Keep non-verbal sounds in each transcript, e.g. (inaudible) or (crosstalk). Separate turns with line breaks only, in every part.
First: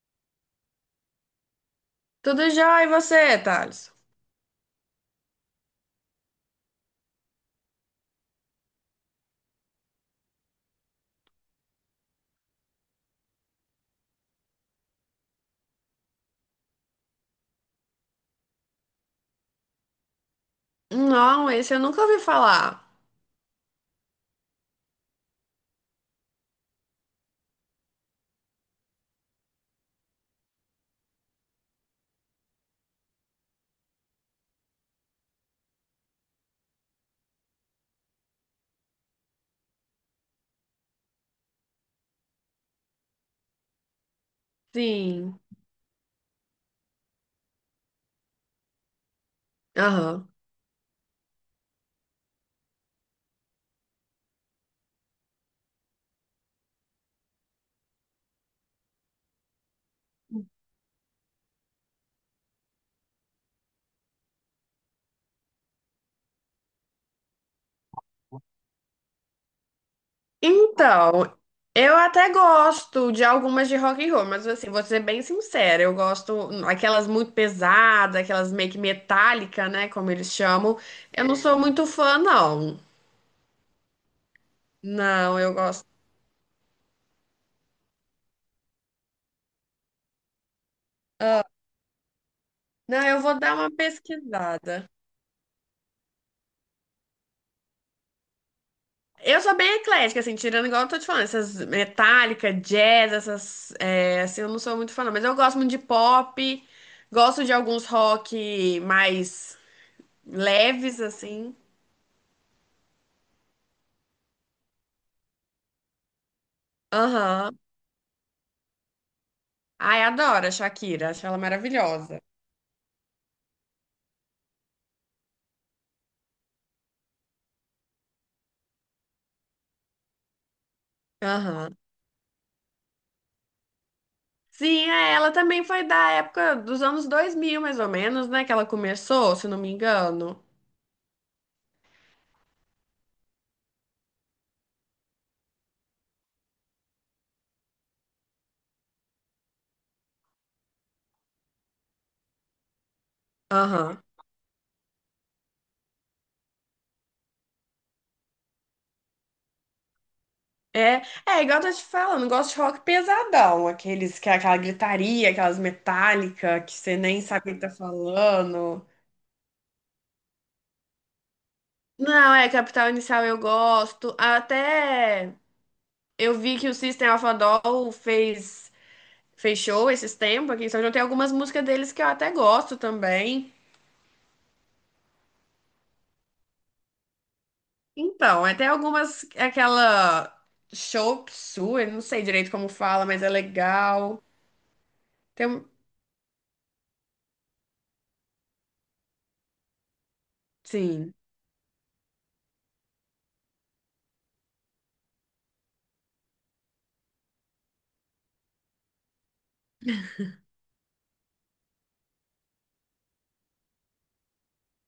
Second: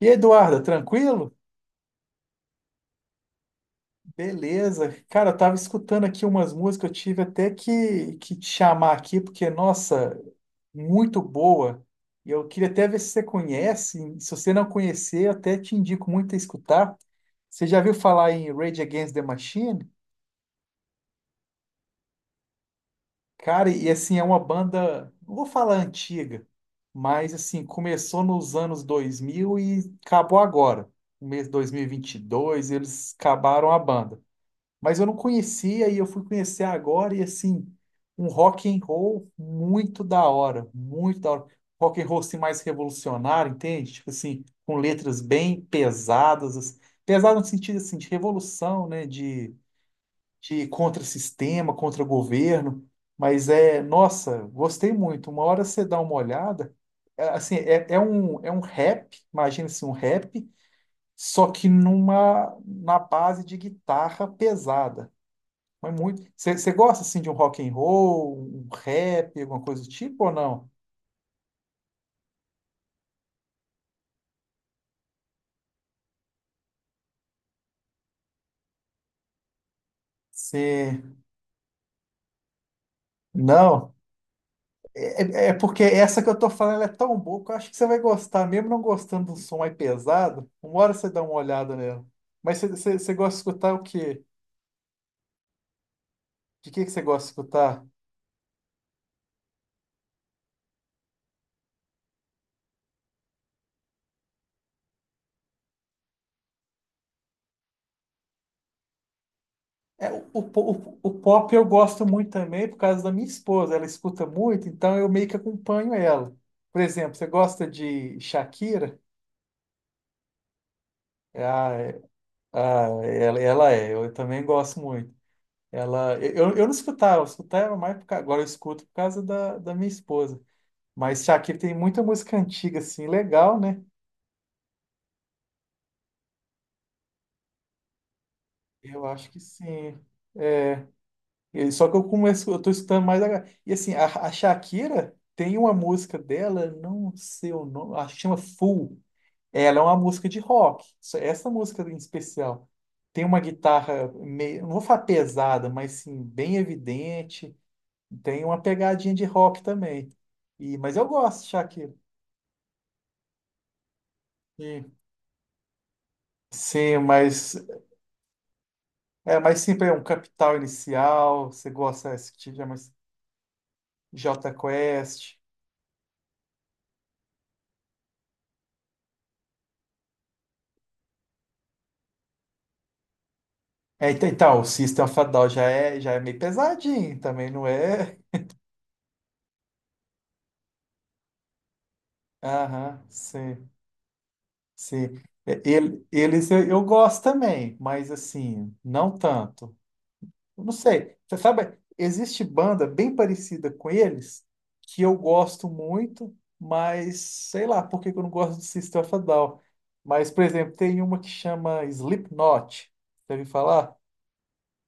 Eduarda, tranquilo?
Tudo já, e você, Thales?
Beleza. Cara, eu tava escutando aqui umas músicas, eu tive até que te chamar aqui, porque, nossa, muito boa. Eu queria até ver se você conhece. Se você não conhecer, eu até te indico muito a escutar. Você já viu falar em Rage Against the Machine?
Não, esse eu nunca ouvi falar.
Cara, e assim, é uma banda, não vou falar antiga, mas assim, começou nos anos 2000 e acabou agora. No mês de dois, mil e vinte e dois, eles acabaram a banda. Mas eu não conhecia e eu fui conhecer agora e assim, um rock and roll muito da hora, muito da hora. Rock and roll assim, mais revolucionário, entende? Tipo assim, com letras
Sim.
bem pesadas, assim, pesado no sentido assim de revolução, né, de
Aham.
de contra-sistema, contra-governo, mas é, nossa, gostei muito. Uma hora você dá uma olhada, é, assim, é um rap, imagina assim, um rap. Só que na base de guitarra pesada, mas muito. Você gosta assim de um rock and roll, um rap, alguma coisa do tipo ou não?
Então, eu até gosto de algumas de rock and roll, mas assim, vou ser bem sincera, eu gosto aquelas muito pesadas, aquelas meio que metálica, né, como eles chamam.
Você
Eu não sou muito fã, não.
não? É,
Não,
é
eu
porque
gosto.
essa que eu tô falando ela é tão boa que eu acho que você vai gostar, mesmo não gostando do som mais pesado. Uma hora você dá uma
Ah,
olhada nela. Mas
não,
você
eu
gosta de
vou dar uma
escutar o quê?
pesquisada.
De que você gosta de escutar?
Eu sou bem eclética, assim, tirando igual eu tô te falando, essas metálica, jazz, essas, é, assim, eu não sou muito fã, não, mas eu gosto muito de pop, gosto de alguns rock mais
É, o, o, po- o-
leves,
o pop
assim.
eu gosto muito também por causa da minha esposa. Ela escuta muito, então eu meio que acompanho ela. Por exemplo, você
Aham.
gosta de Shakira?
Ai, adoro a Shakira, acho ela
Ah, é.
maravilhosa.
Ah, ela é, eu também gosto muito. Eu não escutava, eu escutava mais agora eu escuto por causa da minha esposa. Mas Shakira tem
Aham.
muita música antiga, assim, legal, né?
Sim, é, ela também foi da época dos anos 2000 mais ou menos, né, que ela
Eu acho
começou,
que
se não me
sim.
engano.
Só que eu tô escutando mais agora. E assim, a Shakira tem uma música dela, não sei o nome, acho que chama Fool. Ela é uma música de rock. Essa música em especial tem uma
Aham.
guitarra meio, não vou falar pesada, mas sim, bem evidente. Tem uma pegadinha de rock também. E, mas
É,
eu gosto
é
de
igual eu tô te
Shakira.
falando, eu gosto de rock pesadão, aqueles que é aquela
E,
gritaria, aquelas metálicas que você
sim,
nem sabe
mas
o que tá falando.
é mais sempre é um Capital Inicial. Você gosta desse
Não, é,
tipo de
Capital
mais
Inicial eu gosto.
Jota
Até
Quest.
eu vi que o System of a Down fez show esses tempos aqui em São João. Tem algumas músicas deles que eu até gosto também.
É, então, então, o System of a Down já é meio pesadinho também, não é?
Então, até algumas, aquela Chop Suey, não sei direito como
Aham,
fala, mas é
sim,
legal.
sim.
Tem,
É,
um-
eles eu gosto também, mas assim, não tanto. Eu não
sim,
sei. Você sabe, existe banda bem parecida com eles que eu gosto muito, mas sei lá por que que eu não gosto do System of a Down. Mas, por exemplo, tem uma que chama Slipknot. Deve falar?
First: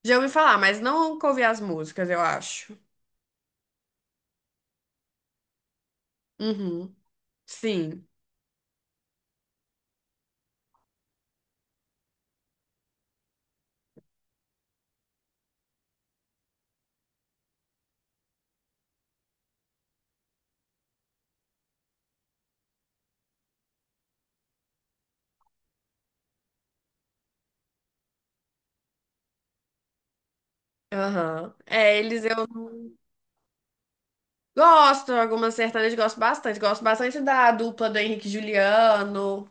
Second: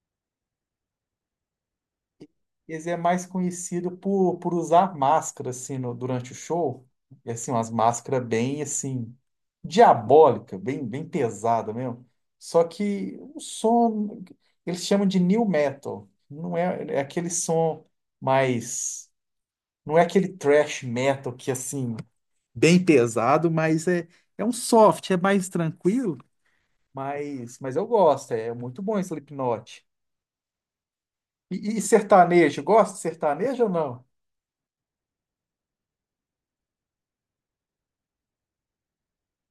já ouvi falar, mas não nunca ouvi as músicas, eu acho.
Esse é mais conhecido por usar máscara, assim, durante o show.
Uhum.
E, assim, umas
Sim.
máscaras bem, assim, diabólica, bem, bem pesada mesmo. Só que o som, eles chamam de new metal. Não é, é aquele som mais... Não é aquele thrash metal que, assim, bem pesado, mas é, é um soft, é mais tranquilo. Mas eu gosto, é muito bom esse Slipknot.
Aham.
E
É, eles eu
sertanejo, gosta
não
de sertanejo ou não?
gosto, algumas sertanejas gosto bastante. Gosto bastante da dupla do Henrique e Juliano,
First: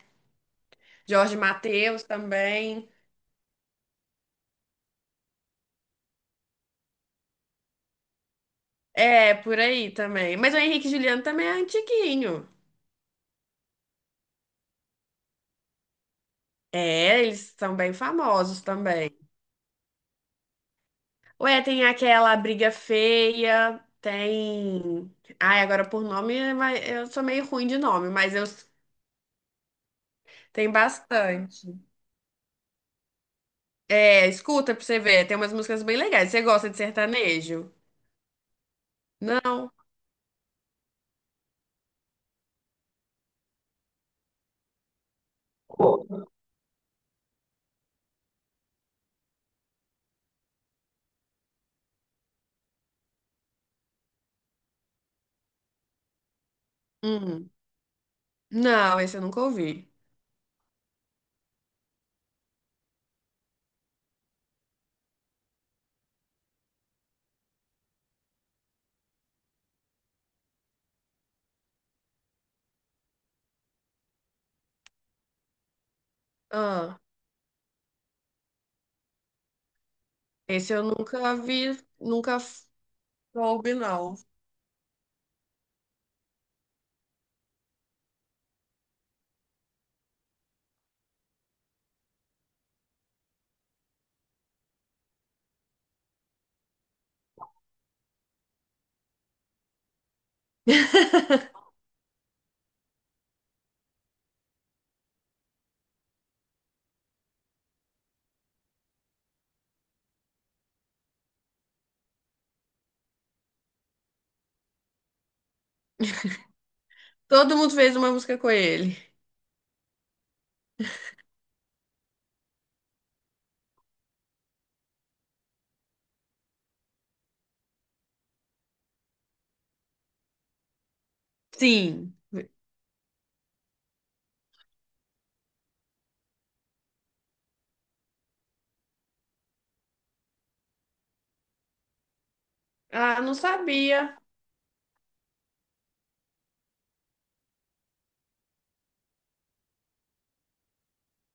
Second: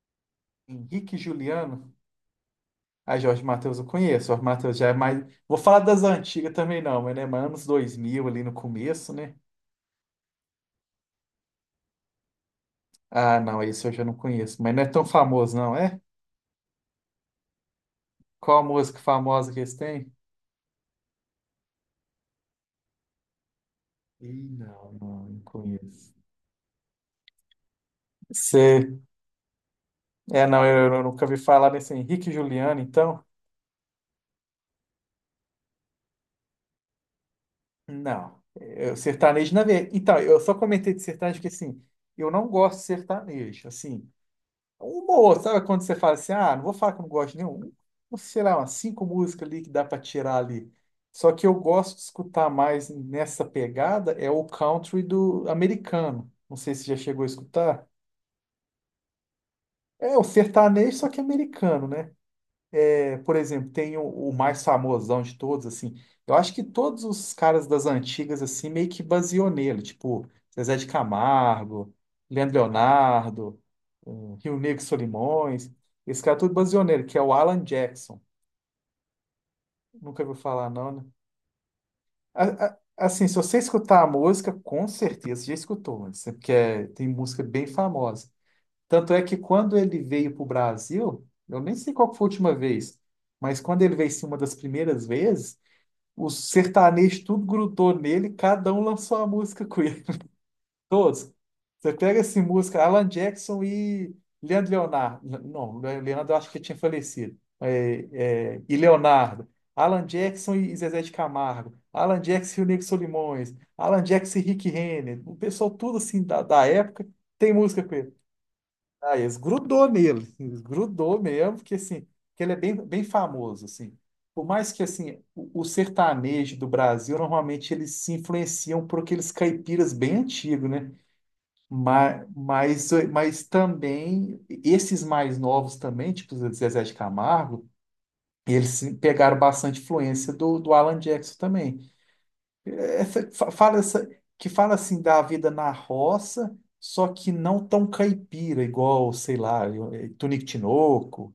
Henrique e
Jorge
Juliano.
Mateus também.
Ah, Jorge Mateus eu conheço. Jorge Mateus já é mais. Vou falar das antigas também, não, mas né, mas anos 2000 ali no começo,
É,
né?
por aí também. Mas o Henrique e Juliano também é antiguinho.
Ah, não, esse eu já não conheço. Mas não é tão famoso, não, é?
É, eles são bem
Qual
famosos
a música
também.
famosa que eles têm?
Ué, tem aquela Briga Feia,
Ih, não,
tem.
não, não
Ai, agora por
conheço.
nome, mas eu sou meio ruim de nome, mas eu
Você. É, não,
tem
eu nunca vi falar
bastante.
nesse Henrique e Juliano, então.
É, escuta pra você ver, tem umas músicas bem legais. Você gosta de sertanejo?
Não. Eu, sertanejo, na
Não?
verdade. Então, eu só comentei de sertanejo porque, assim, eu não gosto de sertanejo. Assim, uma ou outra, sabe quando você fala assim, ah, não vou falar que eu não gosto de nenhum, uns, sei lá, umas cinco músicas ali que dá para tirar ali. Só que eu gosto de escutar mais nessa pegada é o country do americano. Não sei se já chegou a
Hum.
escutar.
Não, esse eu nunca ouvi.
É o sertanejo, só que americano, né? É, por exemplo, tem o mais famosão de todos, assim. Eu acho que todos os caras das antigas, assim, meio que baseou nele. Tipo, Zezé de Camargo, Leandro Leonardo, eh, Rio Negro e Solimões. Esse cara tudo baseou
Ah,
nele, que é o Alan Jackson. Nunca ouviu falar,
esse eu
não, né?
nunca vi, nunca f-
Assim, se você
soube,
escutar a
não.
música, com certeza você já escutou, mas é porque tem música bem famosa. Tanto é que quando ele veio para o Brasil, eu nem sei qual que foi a última vez, mas quando ele veio, sim, uma das primeiras vezes, os sertanejos tudo grudou nele, cada um lançou uma música com ele. Todos.
(laughs)
Você pega essa música, Alan Jackson e Leandro Leonardo. Não, Leandro eu acho que tinha falecido. É, é, e Leonardo. Alan Jackson e Zezé de Camargo. Alan Jackson e o Nego Solimões. Alan Jackson e Rick Renner. O pessoal tudo assim da época tem
Todo mundo
música com
fez uma
ele.
música com ele.
Ah, eles grudou nele, (laughs) eles grudou mesmo, porque assim, que ele é bem, bem famoso, assim. Por mais que assim, o sertanejo do Brasil, normalmente eles se influenciam por aqueles caipiras bem antigos, né?
Sim.
Mas também, esses mais novos também, tipo o Zezé de Camargo, eles se- pegaram bastante influência do Alan Jackson também.
Ah,
Essa,
não
fala essa,
sabia.
que fala assim da vida na roça, só que não tão caipira, igual, sei lá, Tunico Tinoco,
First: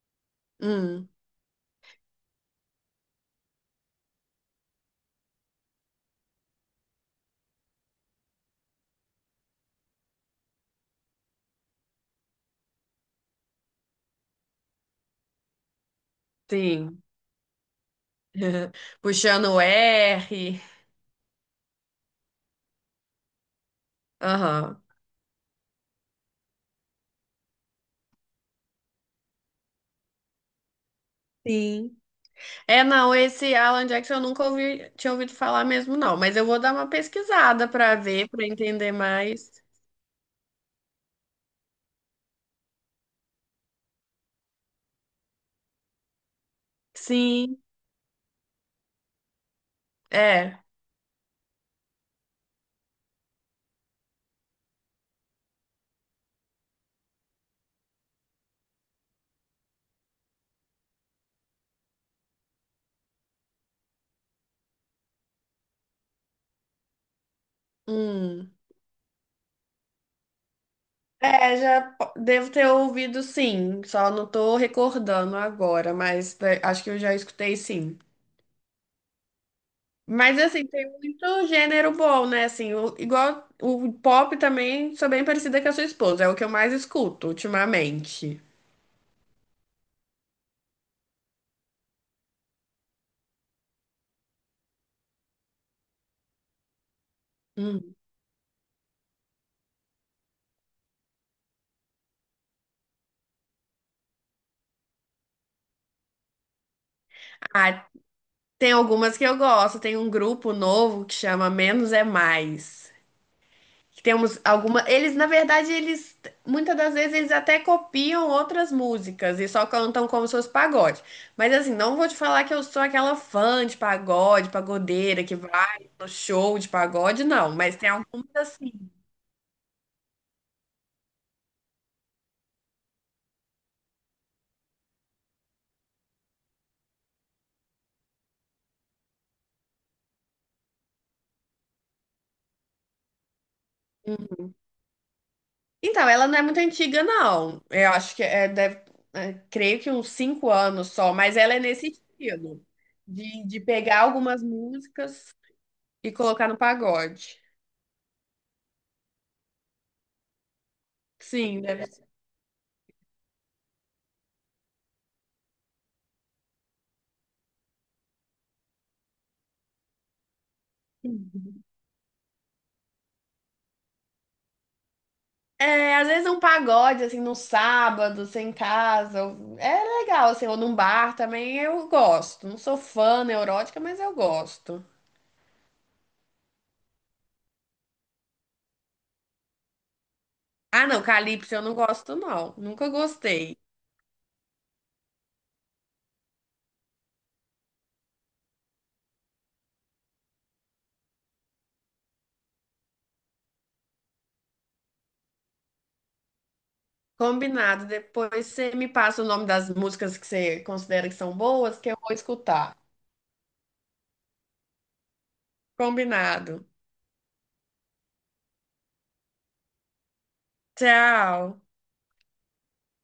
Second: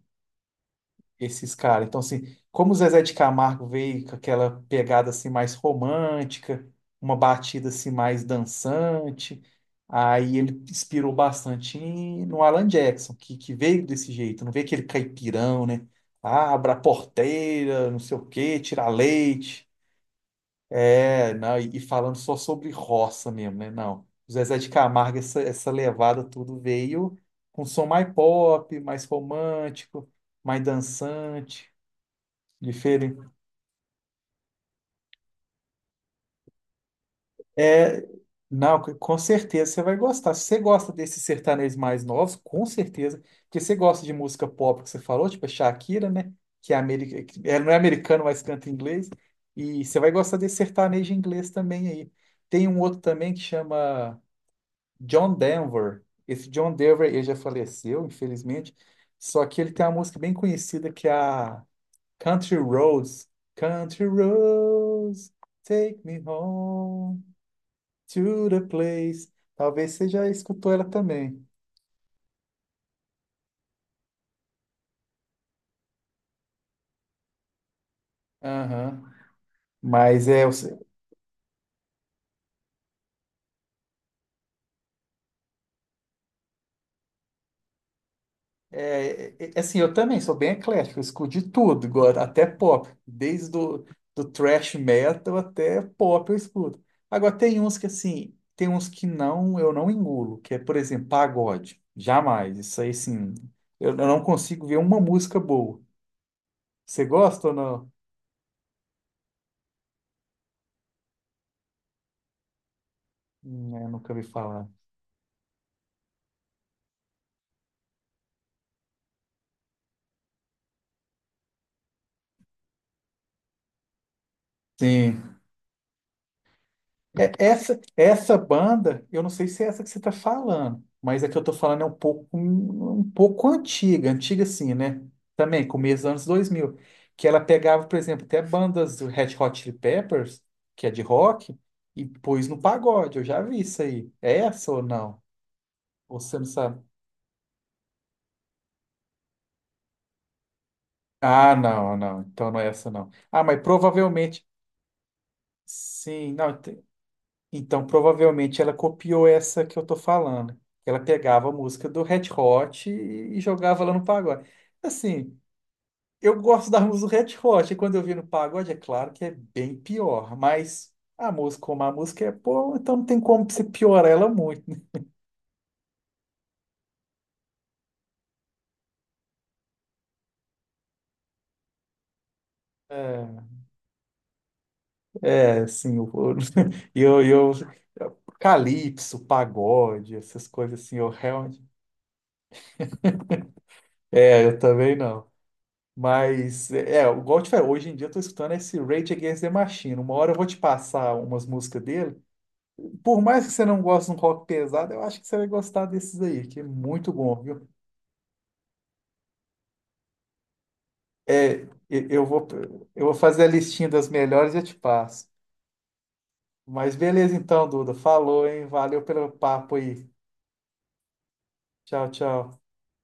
Hum,
esses caras. Então, assim, como o Zezé de Camargo veio com aquela pegada assim mais romântica, uma batida assim mais dançante, aí ele inspirou bastante no Alan Jackson, que veio desse jeito, não veio aquele caipirão, né? Ah, Abra a
sim.
porteira, não sei o quê,
(laughs)
tirar
Puxando o
leite.
R.
É, não, e falando só sobre roça mesmo, né? Não. O Zezé de
Aham.
Camargo, essa levada tudo veio com som mais pop, mais romântico, mais dançante,
Sim. É, não,
diferente.
esse Alan Jackson eu nunca ouvi, tinha ouvido falar mesmo, não. Mas eu vou dar uma pesquisada pra
É,
ver, pra
não,
entender
com
mais.
certeza você vai gostar. Se você gosta desses sertanejos mais novos, com certeza, porque você gosta de música pop que você falou, tipo a Shakira, né? Que é,
Sim,
não é americano, mas canta em inglês. E você vai gostar desse
é.
sertanejo inglês também aí. Tem um outro também que chama. John Denver. Esse John Denver, ele já faleceu, infelizmente. Só que ele tem uma música bem conhecida que é a Country Roads. Country Roads, take me home to
Hum.
the place. Talvez você já escutou ela também.
É, já po- devo ter ouvido sim, só não tô recordando agora, mas né, acho que eu já escutei sim.
Aham. Mas
Mas
é,
assim, tem muito gênero bom, né? Assim, o- igual o pop também, sou bem parecida com a sua esposa, é o que eu mais escuto ultimamente.
é, é, é, assim, eu também sou bem eclético, eu escuto de tudo, agora, até pop, desde do thrash metal até pop eu escuto. Agora tem uns que
Hum.
assim, tem uns que não, eu não engulo, que é, por exemplo, pagode. Jamais, isso aí sim, eu não consigo ver uma música boa. Você gosta ou
Ah,
não?
tem algumas que eu gosto, tem um grupo novo que chama Menos é Mais.
Eu
Que
nunca vi
temos
falar.
alguma. Eles, na verdade, eles. Muitas das vezes eles até copiam outras músicas e só cantam como se fosse pagode. Mas assim, não vou te falar que eu sou aquela fã de pagode, pagodeira,
Sim.
que vai no show de pagode,
É,
não. Mas
Essa,
tem algumas
essa
assim.
banda, eu não sei se é essa que você está falando, mas a que eu estou falando é um pouco, um pouco antiga, antiga assim, né? Também, começo dos anos 2000 que ela pegava, por exemplo, até bandas do Red Hot Chili Peppers, que é de rock, e pôs no pagode, eu já vi isso aí. É essa ou não?
Então,
Ou
ela não
você
é
não
muito
sabe?
antiga, não. Eu acho que é, deve, é, creio que uns 5 anos só, mas ela
Ah,
é nesse
não, não, então não
estilo,
é essa não. Ah,
de,
mas
de pegar algumas
provavelmente,
músicas e
sim,
colocar no
não,
pagode.
então, provavelmente ela copiou essa que eu tô falando. Ela pegava a
Sim, deve.
música do Red Hot e jogava lá no pagode. Assim, eu gosto da música do Red Hot, e quando eu vi no pagode, é claro que é bem pior, mas a música, como a música é boa, então não tem como você piorar ela muito, né?
É, às vezes um pagode, assim, no sábado, sem casa, ou- é legal, assim, ou num bar também eu gosto. Não sou fã neurótica, mas eu gosto.
É, é, assim, eu, (laughs) eu, eu, calypso, pagode, essas coisas
Ah,
assim,
não,
eu
Calypso eu
realmente.
não gosto, não. Nunca gostei.
É, eu também não. Mas, é, é, igual eu te falei, hoje em dia eu tô escutando esse Rage Against the Machine. Uma hora eu vou te passar umas músicas dele. Por mais que você não goste de um rock pesado, eu acho que você vai gostar desses aí, que é muito bom, viu?
Combinado. Depois você me passa o nome das músicas que você considera que são
É,
boas, que eu
e-
vou
eu vou,
escutar.
eu vou fazer a listinha das melhores e eu te passo.
Combinado.
Mas beleza então, Duda. Falou, hein? Valeu pelo papo aí.
Tchau.
Tchau, tchau.